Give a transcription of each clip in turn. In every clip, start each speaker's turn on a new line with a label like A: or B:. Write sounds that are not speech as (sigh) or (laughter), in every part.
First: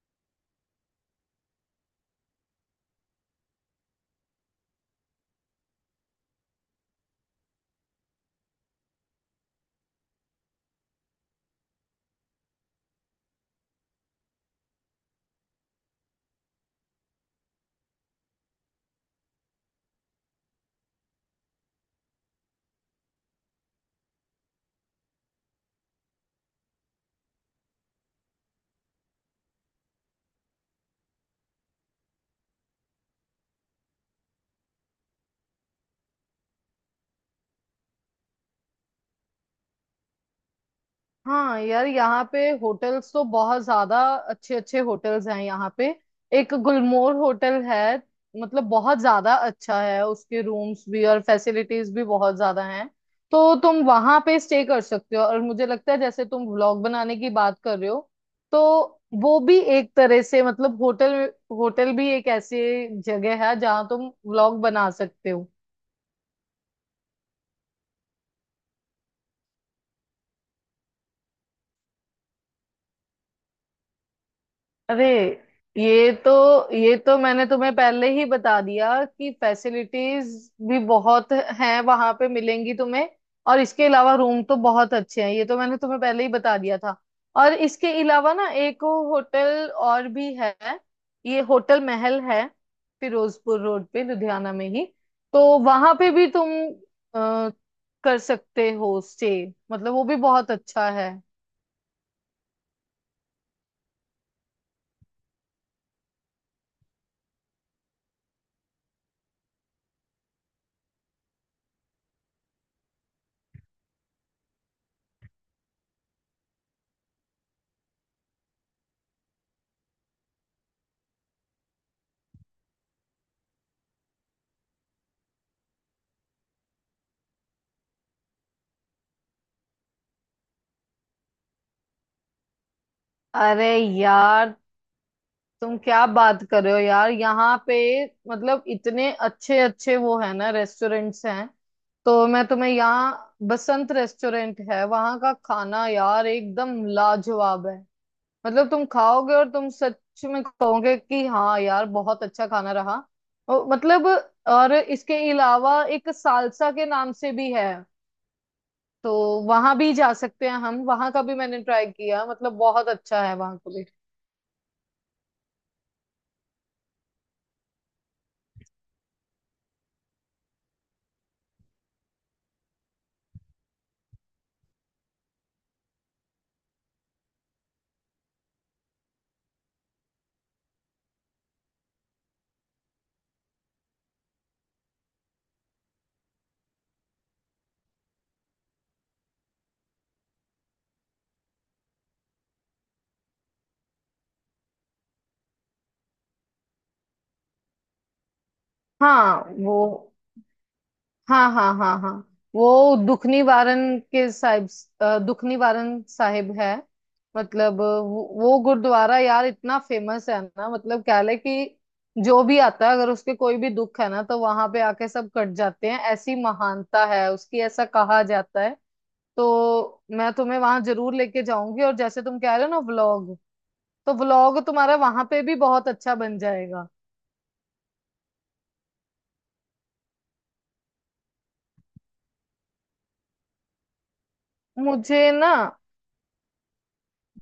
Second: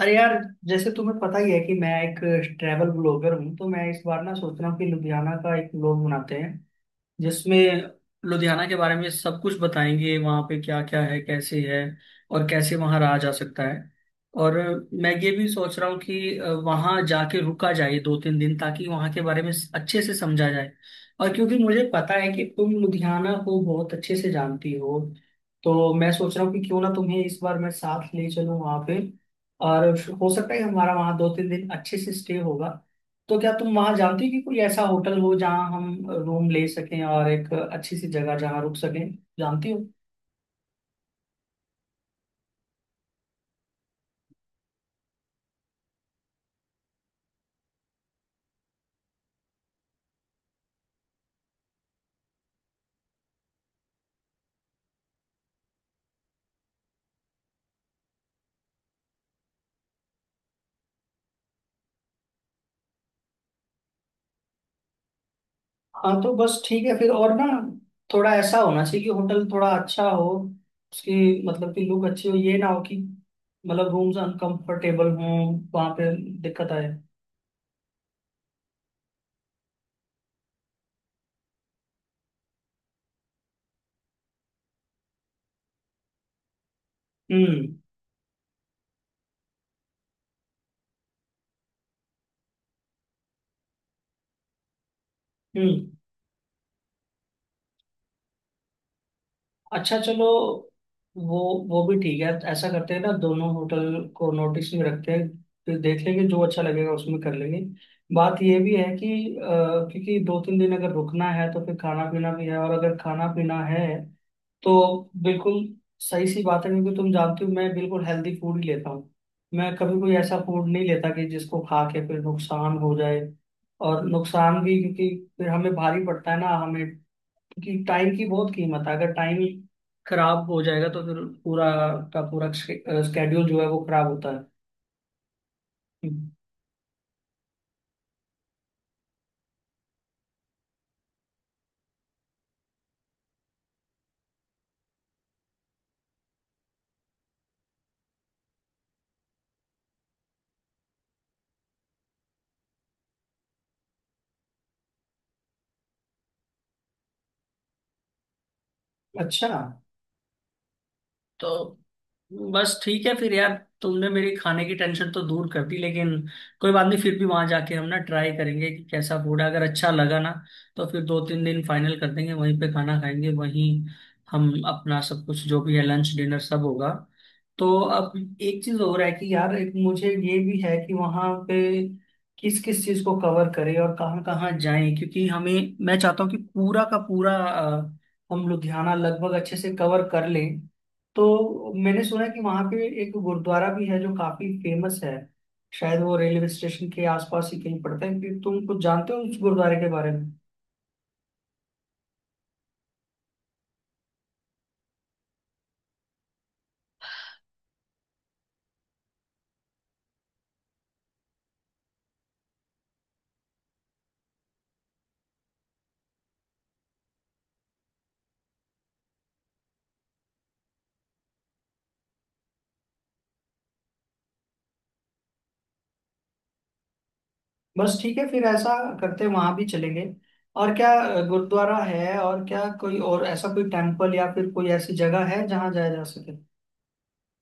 A: अरे यार, जैसे तुम्हें पता ही है कि मैं एक ट्रैवल ब्लॉगर हूँ। तो मैं इस बार ना सोच रहा हूँ कि लुधियाना का एक ब्लॉग बनाते हैं जिसमें लुधियाना के बारे में सब कुछ बताएंगे। वहाँ पे क्या क्या है, कैसे है और कैसे वहाँ रहा जा सकता है। और मैं ये भी सोच रहा हूँ कि वहाँ जाके रुका जाए दो तीन दिन, ताकि वहाँ के बारे में अच्छे से समझा जाए। और क्योंकि मुझे पता है कि तुम लुधियाना को बहुत अच्छे से जानती हो, तो मैं सोच रहा हूँ कि क्यों ना तुम्हें इस बार मैं साथ ले चलूँ वहाँ पे। और हो सकता है कि हमारा वहाँ दो तीन दिन अच्छे से स्टे होगा। तो क्या तुम वहां जानती हो कि कोई ऐसा होटल हो जहां हम रूम ले सकें, और एक अच्छी सी जगह जहां रुक सकें? जानती हो?
B: हाँ यार, यहाँ पे होटल्स तो बहुत ज्यादा अच्छे अच्छे होटल्स हैं यहाँ पे। एक गुलमोहर होटल है। मतलब बहुत ज्यादा अच्छा है, उसके रूम्स भी और फैसिलिटीज भी बहुत ज्यादा हैं। तो तुम वहां पे स्टे कर सकते हो। और मुझे लगता है जैसे तुम व्लॉग बनाने की बात कर रहे हो, तो वो भी एक तरह से, मतलब होटल होटल भी एक ऐसी जगह है जहाँ तुम व्लॉग बना सकते हो।
A: हाँ, तो बस ठीक है फिर। और ना, थोड़ा ऐसा होना चाहिए कि होटल थोड़ा अच्छा हो। उसकी मतलब कि लुक अच्छी हो, ये ना हो कि मतलब रूम्स
B: अरे,
A: अनकंफर्टेबल हों, वहां
B: ये
A: पे
B: तो
A: दिक्कत आए।
B: ये तो मैंने तुम्हें पहले ही बता दिया कि फैसिलिटीज भी बहुत हैं वहां पे, मिलेंगी तुम्हें। और इसके अलावा रूम तो बहुत अच्छे हैं, ये तो मैंने तुम्हें पहले ही बता दिया था। और
A: हम्म।
B: इसके अलावा ना, एक होटल और भी है। ये होटल महल है, फिरोजपुर रोड पे, लुधियाना में ही। तो
A: हम्म।
B: वहां पे भी तुम अ, कर सकते हो स्टे। मतलब
A: अच्छा,
B: वो भी
A: चलो।
B: बहुत अच्छा है।
A: वो वो भी ठीक है। ऐसा करते हैं ना, दोनों होटल को नोटिस में रखते हैं। फिर देख लेंगे, जो अच्छा लगेगा उसमें कर लेंगे। बात ये भी है कि, क्योंकि दो तीन दिन अगर रुकना है तो फिर खाना पीना भी है। और अगर खाना पीना है तो बिल्कुल सही सी बात है। क्योंकि तुम जानती हो मैं बिल्कुल हेल्दी फूड ही लेता हूँ। मैं कभी कोई ऐसा फूड नहीं लेता कि जिसको खा के फिर नुकसान हो जाए। और नुकसान भी, क्योंकि फिर हमें भारी पड़ता है ना हमें, कि टाइम की बहुत कीमत है। अगर टाइम खराब हो जाएगा, तो फिर पूरा का पूरा स्केड्यूल जो
B: अरे
A: है वो खराब होता
B: यार, तुम क्या
A: है।
B: बात कर रहे हो यार। यहाँ पे मतलब इतने अच्छे अच्छे वो है ना, रेस्टोरेंट्स हैं। तो मैं तुम्हें यहाँ, बसंत रेस्टोरेंट है, वहाँ का खाना यार एकदम लाजवाब है। मतलब तुम खाओगे और तुम सच में कहोगे कि हाँ यार, बहुत अच्छा खाना रहा। और मतलब और इसके अलावा एक सालसा के नाम से भी है। तो
A: अच्छा,
B: वहां भी जा सकते हैं हम। वहां का भी मैंने
A: तो
B: ट्राई किया, मतलब
A: बस
B: बहुत
A: ठीक है
B: अच्छा
A: फिर
B: है
A: यार।
B: वहां का भी।
A: तुमने मेरी खाने की टेंशन तो दूर कर दी, लेकिन कोई बात नहीं, फिर भी वहां जाके हम ना ट्राई करेंगे कि कैसा फूड है। अगर अच्छा लगा ना, तो फिर दो तीन दिन फाइनल कर देंगे, वहीं पे खाना खाएंगे। वहीं हम अपना सब कुछ जो भी है लंच डिनर सब होगा। तो अब एक चीज हो रहा है कि यार, एक मुझे ये भी है कि वहां पे किस किस चीज को कवर करें और कहाँ कहाँ जाएं, क्योंकि हमें, मैं चाहता हूँ कि पूरा का पूरा हम लुधियाना लगभग अच्छे से कवर कर लें। तो मैंने सुना है कि वहां पे एक गुरुद्वारा भी है जो काफी फेमस है। शायद वो रेलवे स्टेशन के आसपास ही कहीं पड़ता है, कि तुम कुछ जानते हो उस
B: हाँ
A: गुरुद्वारे
B: वो,
A: के बारे में?
B: हाँ हाँ हाँ हाँ, वो दुख निवारण के साहिब, दुख निवारण साहिब है। मतलब वो गुरुद्वारा यार इतना फेमस है ना। मतलब क्या है कि जो भी आता है, अगर उसके कोई भी दुख है ना, तो वहां पे आके सब कट जाते हैं। ऐसी महानता है उसकी, ऐसा कहा जाता है। तो मैं तुम्हें वहां जरूर लेके जाऊंगी। और जैसे तुम कह रहे हो ना व्लॉग, तो व्लॉग तुम्हारा वहां पे भी बहुत अच्छा बन जाएगा।
A: बस ठीक है फिर, ऐसा करते हैं, वहां भी चलेंगे। और क्या गुरुद्वारा है, और क्या कोई और ऐसा कोई टेम्पल या फिर कोई ऐसी जगह
B: मुझे
A: है
B: ना,
A: जहाँ जाया जा सके?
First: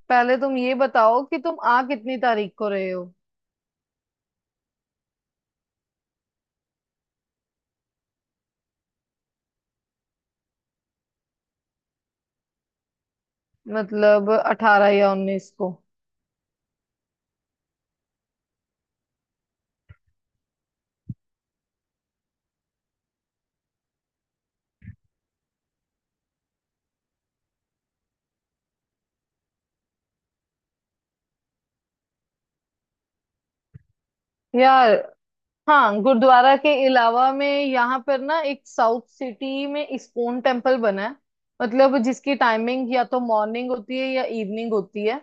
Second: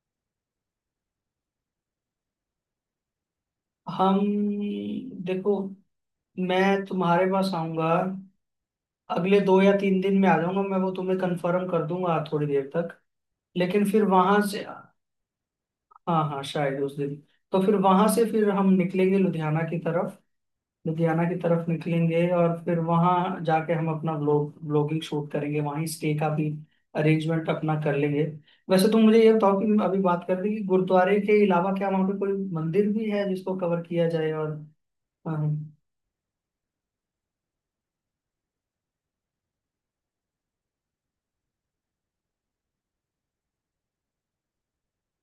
B: पहले तुम ये बताओ कि तुम आ कितनी तारीख को रहे हो।
A: हम। देखो, मैं तुम्हारे पास आऊंगा अगले दो या तीन दिन में। आ जाऊंगा मैं, वो तुम्हें कंफर्म कर दूंगा थोड़ी देर तक। लेकिन फिर
B: मतलब
A: वहां से।
B: 18 या 19 को।
A: हाँ हाँ, शायद उस दिन। तो फिर वहां से फिर हम निकलेंगे लुधियाना की तरफ। लुधियाना की तरफ निकलेंगे, और फिर वहां जाके हम अपना ब्लॉग ब्लॉगिंग शूट करेंगे। वहीं स्टे का भी अरेंजमेंट अपना कर लेंगे। वैसे तुम मुझे ये बताओ कि अभी बात कर रही कि गुरुद्वारे के अलावा क्या वहां पे कोई मंदिर भी है जिसको कवर किया जाए, और?
B: यार,
A: हाँ।
B: हाँ, गुरुद्वारा के अलावा में यहाँ पर ना, एक साउथ सिटी में इस्कॉन टेम्पल बना है। मतलब जिसकी टाइमिंग या तो मॉर्निंग होती है या इवनिंग होती है।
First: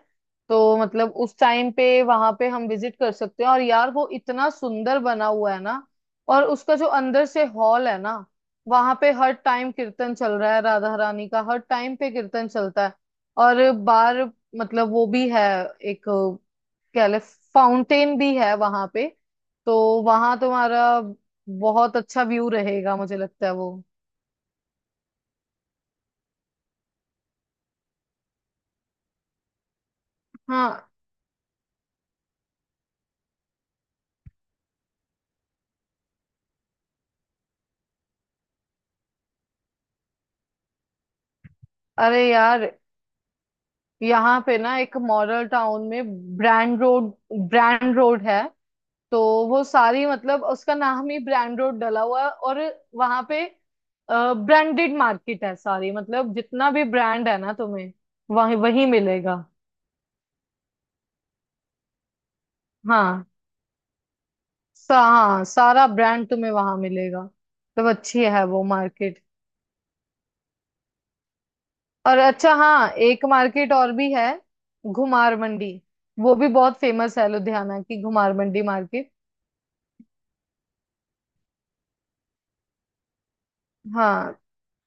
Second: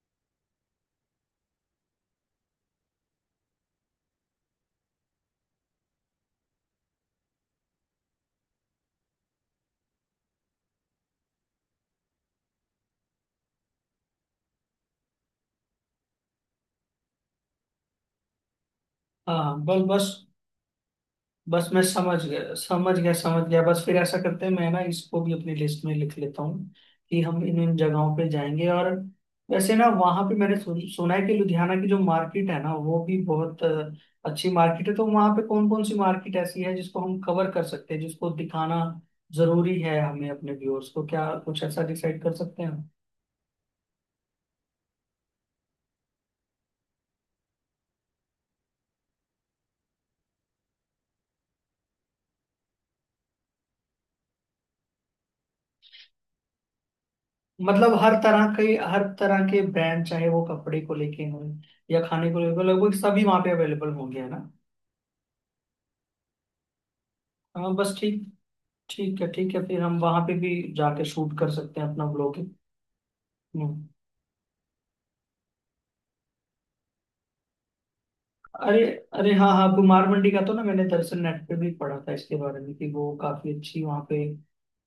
B: तो मतलब उस टाइम पे वहां पे हम विजिट कर सकते हैं। और यार, वो इतना सुंदर बना हुआ है ना। और उसका जो अंदर से हॉल है ना, वहां पे हर टाइम कीर्तन चल रहा है, राधा रानी का हर टाइम पे कीर्तन चलता है। और बार, मतलब वो भी है, एक कह ले फाउंटेन भी है वहां पे।
A: हाँ हाँ,
B: तो
A: बस बस।
B: वहां तुम्हारा
A: बस मैं
B: बहुत
A: समझ
B: अच्छा व्यू
A: गया, समझ
B: रहेगा,
A: गया,
B: मुझे लगता
A: समझ
B: है
A: गया।
B: वो।
A: बस फिर ऐसा करते हैं, मैं ना इसको भी अपनी लिस्ट में लिख लेता हूँ कि हम इन इन जगहों पे जाएंगे। और वैसे ना, वहाँ पे मैंने सुन,
B: हाँ।
A: सुना है कि लुधियाना की जो मार्केट है ना, वो भी बहुत अच्छी मार्केट है। तो वहाँ पे कौन कौन सी मार्केट ऐसी है जिसको हम कवर कर सकते हैं, जिसको दिखाना जरूरी है हमें अपने व्यूअर्स को? क्या कुछ ऐसा
B: अरे
A: डिसाइड कर सकते
B: यार,
A: हैं हम?
B: यहाँ पे ना, एक मॉडल टाउन में ब्रांड रोड, ब्रांड रोड है। तो वो सारी, मतलब उसका नाम ही ब्रांड रोड डला हुआ है। और वहां पे ब्रांडेड मार्केट है सारी। मतलब जितना भी ब्रांड है ना, तुम्हें
A: मतलब हर तरह
B: वही
A: के,
B: वही
A: हर
B: मिलेगा।
A: तरह के ब्रांड, चाहे वो कपड़े को लेके हों या खाने को लेके, लगभग सभी
B: हाँ,
A: वहाँ पे अवेलेबल होंगे, है ना?
B: हाँ सारा ब्रांड तुम्हें वहां मिलेगा।
A: हाँ,
B: तो
A: बस ठीक।
B: अच्छी है वो
A: ठीक
B: मार्केट।
A: है, ठीक है फिर हम वहां पे भी जाके शूट कर सकते हैं अपना
B: और
A: ब्लॉगिंग।
B: अच्छा हाँ, एक मार्केट
A: हम्म।
B: और भी है, घुमार मंडी। वो भी बहुत फेमस है, लुधियाना की घुमार मंडी
A: अरे
B: मार्केट।
A: अरे, हाँ हाँ, कुमार मंडी का तो ना मैंने दरअसल नेट पे भी पढ़ा था इसके बारे में, कि वो काफी अच्छी वहाँ पे
B: हाँ।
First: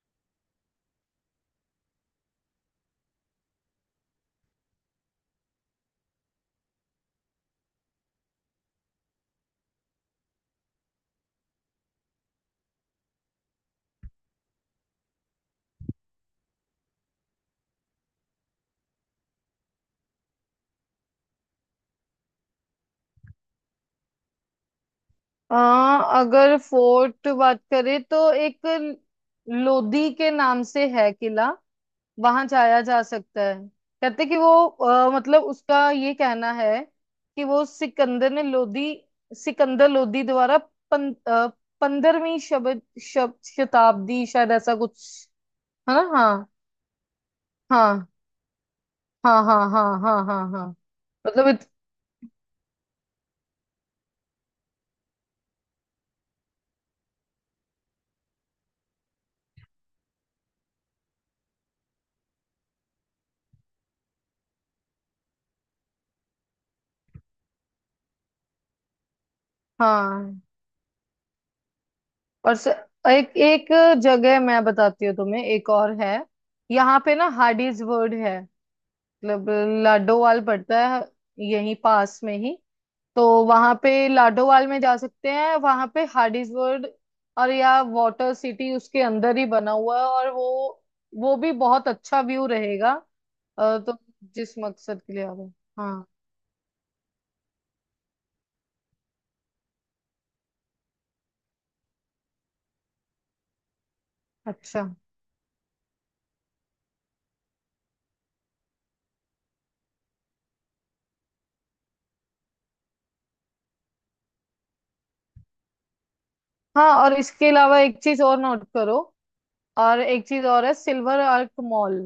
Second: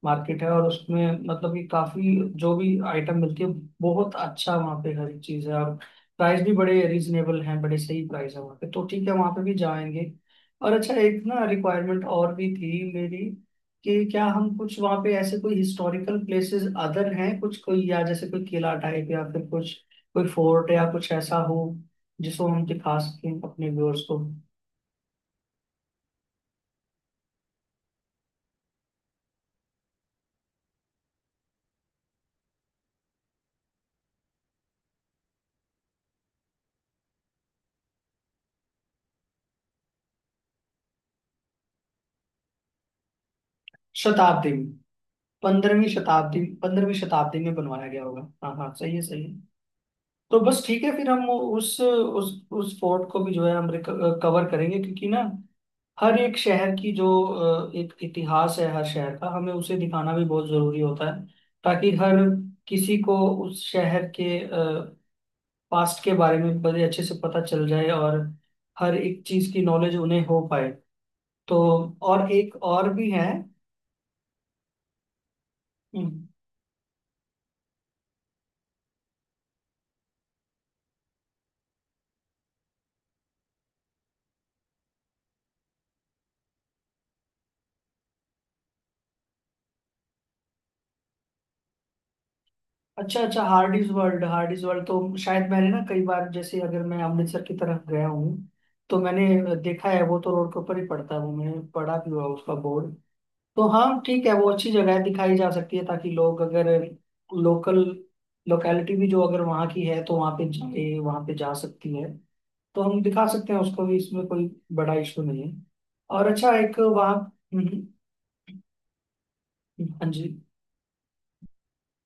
A: मार्केट है। और उसमें मतलब कि काफी जो भी आइटम मिलती है, बहुत अच्छा वहाँ पे हर एक चीज है। और प्राइस भी बड़े रीजनेबल हैं, बड़े सही प्राइस है वहाँ पे। तो ठीक है, वहाँ पे भी जाएंगे। और अच्छा, एक ना रिक्वायरमेंट और भी थी मेरी। कि क्या हम कुछ वहाँ पे ऐसे कोई हिस्टोरिकल प्लेसेस अदर हैं कुछ, कोई या जैसे कोई किला टाइप या फिर कुछ कोई फोर्ट या कुछ ऐसा हो जिसको हम दिखा सकें अपने व्यूअर्स को?
B: अगर फोर्ट बात करें तो एक लोधी के नाम से है किला। वहां जाया जा सकता है। कहते कि वो मतलब उसका ये कहना है कि वो सिकंदर ने लोधी, सिकंदर लोधी द्वारा 15वीं शब, शब, शताब्दी शायद,
A: शताब्दी में,
B: ऐसा कुछ
A: पंद्रहवीं
B: है ना।
A: शताब्दी
B: हाँ
A: 15वीं शताब्दी में बनवाया गया
B: हाँ
A: होगा। हाँ हाँ, सही है, सही
B: हाँ
A: है।
B: हाँ हाँ हाँ
A: तो
B: हाँ
A: बस
B: हाँ।
A: ठीक है फिर, हम
B: मतलब इत,
A: उस फोर्ट को भी जो है, हम कवर करेंगे। क्योंकि ना, हर एक शहर की जो एक इतिहास है, हर शहर का हमें उसे दिखाना भी बहुत जरूरी होता है, ताकि हर किसी को उस शहर के पास्ट के बारे में बड़े अच्छे से पता चल जाए, और हर एक चीज की नॉलेज उन्हें हो
B: हाँ।
A: पाए। तो, और
B: और
A: एक और भी है?
B: एक एक जगह मैं बताती हूँ तुम्हें, एक और है।
A: हम्म।
B: यहाँ पे ना हार्डीज वर्ड है। मतलब लाडोवाल पड़ता है, यहीं पास में ही। तो वहां पे लाडोवाल में जा सकते हैं, वहां पे हार्डीज वर्ड और या वाटर सिटी उसके अंदर ही बना हुआ है। और वो भी बहुत अच्छा व्यू रहेगा।
A: अच्छा अच्छा, हार्डीज
B: तो
A: वर्ल्ड,
B: जिस
A: हार्डीज वर्ल्ड
B: मकसद के
A: तो
B: लिए आ रहे
A: शायद
B: हो।
A: मैंने ना कई
B: हाँ,
A: बार, जैसे अगर मैं अमृतसर की तरफ गया हूँ तो मैंने देखा है। वो तो रोड के ऊपर ही पड़ता है, वो मैंने पढ़ा भी हुआ है उसका बोर्ड। तो हाँ ठीक है, वो अच्छी
B: अच्छा
A: जगह है, दिखाई जा सकती है। ताकि लोग, अगर लोकल लोकेलिटी भी जो अगर वहाँ की है, तो वहाँ पे जाए, वहाँ पे जा सकती है। तो हम दिखा सकते हैं उसको भी, इसमें कोई बड़ा इशू नहीं है। और अच्छा, एक
B: हाँ, और
A: वहाँ।
B: इसके अलावा
A: हम्म।
B: एक चीज और नोट करो।
A: हम्म।
B: और
A: हाँ जी।
B: एक चीज और है, सिल्वर आर्क मॉल।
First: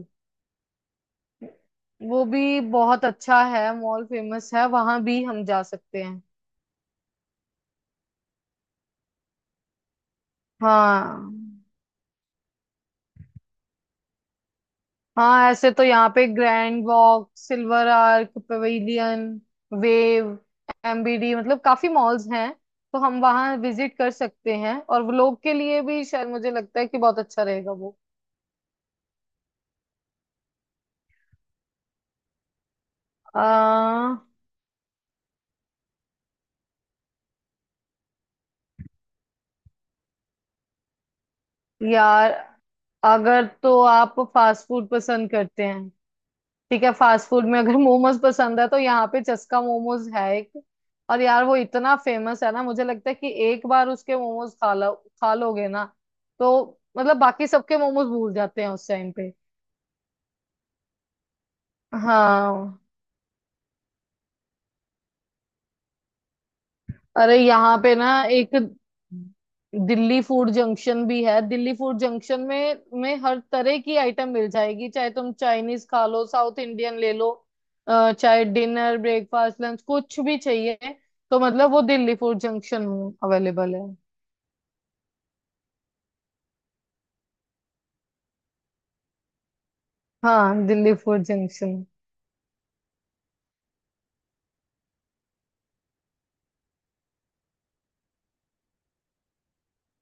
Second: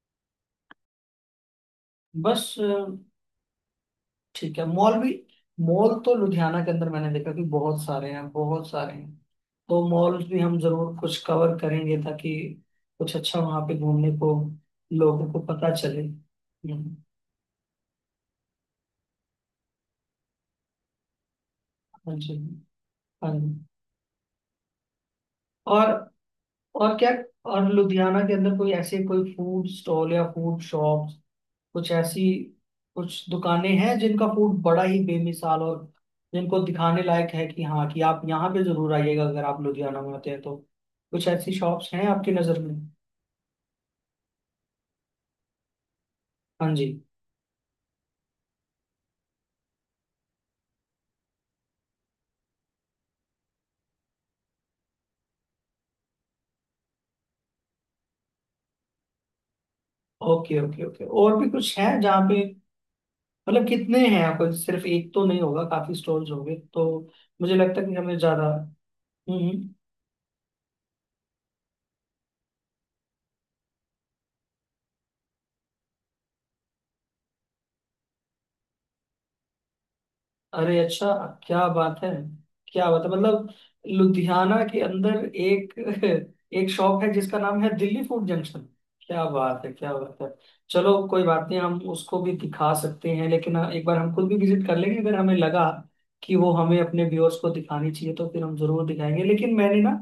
B: वो
A: बस
B: भी बहुत अच्छा है मॉल, फेमस
A: ठीक है,
B: है,
A: मॉल
B: वहां
A: भी।
B: भी हम जा
A: मॉल
B: सकते
A: तो
B: हैं।
A: लुधियाना के अंदर मैंने देखा कि बहुत सारे हैं, बहुत सारे हैं। तो मॉल भी हम जरूर कुछ
B: हाँ।
A: कवर करेंगे, ताकि कुछ अच्छा वहां पे घूमने को लोगों को
B: हाँ, ऐसे
A: पता
B: तो
A: चले।
B: यहाँ पे ग्रैंड
A: हम्म।
B: Walk, Silver Arc, Pavilion, Wave, MBD, मतलब काफी
A: हाँ
B: मॉल्स
A: जी।
B: हैं। तो हम
A: हाँ जी।
B: वहाँ विजिट कर सकते हैं। और वो लोग के लिए
A: और
B: भी शायद मुझे लगता है
A: और
B: कि
A: क्या?
B: बहुत अच्छा
A: और
B: रहेगा वो।
A: लुधियाना के अंदर कोई ऐसे कोई फूड स्टॉल या फूड शॉप, कुछ ऐसी कुछ दुकानें हैं
B: आ,
A: जिनका फूड बड़ा ही बेमिसाल और जिनको दिखाने लायक है, कि हाँ, कि आप यहाँ पे जरूर आइएगा अगर आप लुधियाना में आते हैं तो? कुछ ऐसी शॉप्स हैं
B: यार,
A: आपकी नज़र में?
B: अगर तो आप फास्ट फूड पसंद करते हैं,
A: हाँ
B: ठीक
A: जी।
B: है। फास्ट फूड में अगर मोमोज पसंद है तो यहाँ पे चस्का मोमोज है एक। और यार, वो इतना फेमस है ना, मुझे लगता है कि एक बार उसके मोमोज खा लो, खा लोगे ना, तो मतलब बाकी सबके मोमोज भूल जाते हैं उस टाइम पे।
A: ओके ओके ओके, और भी कुछ है जहाँ पे?
B: हाँ।
A: मतलब कितने हैं? आपको सिर्फ एक तो नहीं होगा, काफी स्टॉल्स होंगे। तो
B: अरे,
A: मुझे
B: यहाँ
A: लगता है कि
B: पे ना
A: हमें ज्यादा।
B: एक
A: हम्म। हम्म।
B: दिल्ली फूड जंक्शन भी है। दिल्ली फूड जंक्शन में हर तरह की आइटम मिल जाएगी। चाहे तुम चाइनीज खा लो, साउथ इंडियन ले लो, चाहे डिनर, ब्रेकफास्ट, लंच कुछ भी
A: अरे
B: चाहिए,
A: अच्छा।
B: तो
A: क्या
B: मतलब वो
A: बात है,
B: दिल्ली फूड जंक्शन
A: क्या बात है।
B: में
A: मतलब
B: अवेलेबल है।
A: लुधियाना के अंदर एक (laughs) एक शॉप है जिसका नाम है दिल्ली फूड जंक्शन। क्या बात है, क्या बात है।
B: हाँ, दिल्ली
A: चलो कोई
B: फूड
A: बात नहीं,
B: जंक्शन।
A: हम उसको भी दिखा सकते हैं। लेकिन हाँ, एक बार हम खुद भी विजिट कर लेंगे, अगर हमें लगा कि वो हमें अपने व्यूअर्स को दिखानी चाहिए तो फिर हम जरूर दिखाएंगे। लेकिन मैंने ना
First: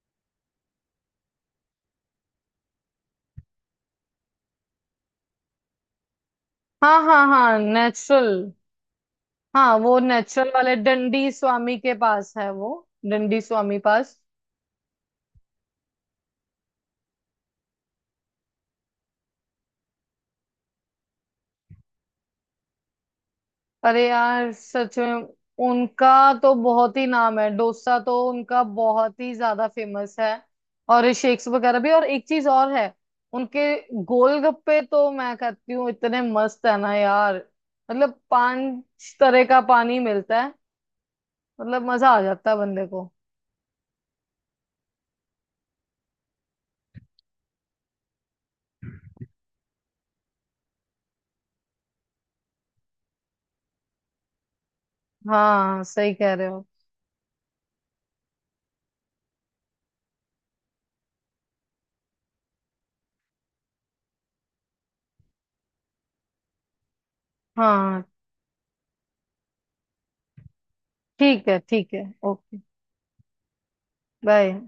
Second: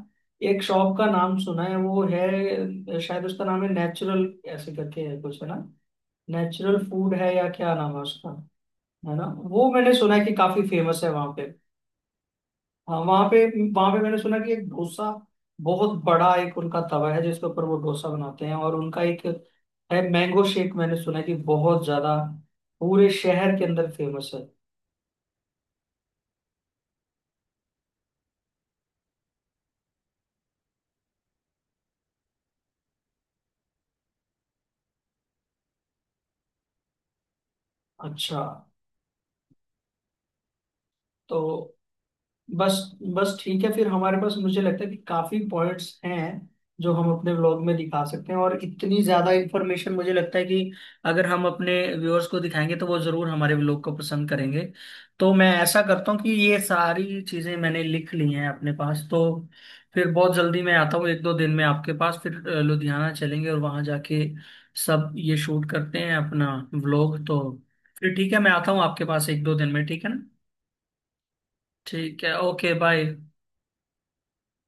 A: एक शॉप का नाम सुना है, वो है शायद उसका नाम है नेचुरल, ऐसे करके है कुछ, है ना? नेचुरल
B: हाँ
A: फूड
B: हाँ
A: है, या
B: हाँ,
A: क्या नाम है उसका,
B: नेचुरल।
A: है ना? वो
B: हाँ,
A: मैंने
B: वो
A: सुना है कि
B: नेचुरल
A: काफी
B: वाले
A: फेमस है
B: डंडी
A: वहां पे।
B: स्वामी के पास है वो,
A: हाँ, वहां
B: डंडी
A: पे
B: स्वामी
A: वहां पे मैंने
B: पास।
A: सुना कि एक डोसा बहुत बड़ा, एक उनका तवा है जिसके ऊपर वो डोसा बनाते हैं। और उनका एक है मैंगो शेक, मैंने सुना है कि बहुत ज्यादा पूरे शहर के अंदर
B: अरे
A: फेमस है।
B: यार, सच में उनका तो बहुत ही नाम है। डोसा तो उनका बहुत ही ज्यादा फेमस है, और शेक्स वगैरह भी। और एक चीज और है, उनके गोलगप्पे तो मैं कहती हूँ इतने मस्त है ना यार। मतलब
A: अच्छा,
B: पांच तरह का पानी मिलता है।
A: तो
B: मतलब मजा आ जाता है
A: बस
B: बंदे को।
A: बस, ठीक है फिर हमारे पास मुझे लगता है कि काफी पॉइंट्स हैं जो हम अपने व्लॉग में दिखा सकते हैं। और इतनी ज्यादा इन्फॉर्मेशन मुझे लगता है कि अगर हम अपने व्यूअर्स को दिखाएंगे तो वो जरूर हमारे व्लॉग को पसंद करेंगे। तो मैं ऐसा
B: हाँ
A: करता
B: सही
A: हूँ कि
B: कह रहे
A: ये
B: हो।
A: सारी चीजें मैंने लिख ली हैं अपने पास। तो फिर बहुत जल्दी मैं आता हूँ एक दो दिन में आपके पास, फिर लुधियाना चलेंगे और वहां जाके सब ये शूट करते हैं अपना व्लॉग। तो
B: हाँ
A: फिर ठीक है, मैं आता हूँ आपके पास एक दो दिन में, ठीक है ना?
B: ठीक है, ठीक है।
A: ठीक है,
B: ओके,
A: ओके बाय।
B: बाय।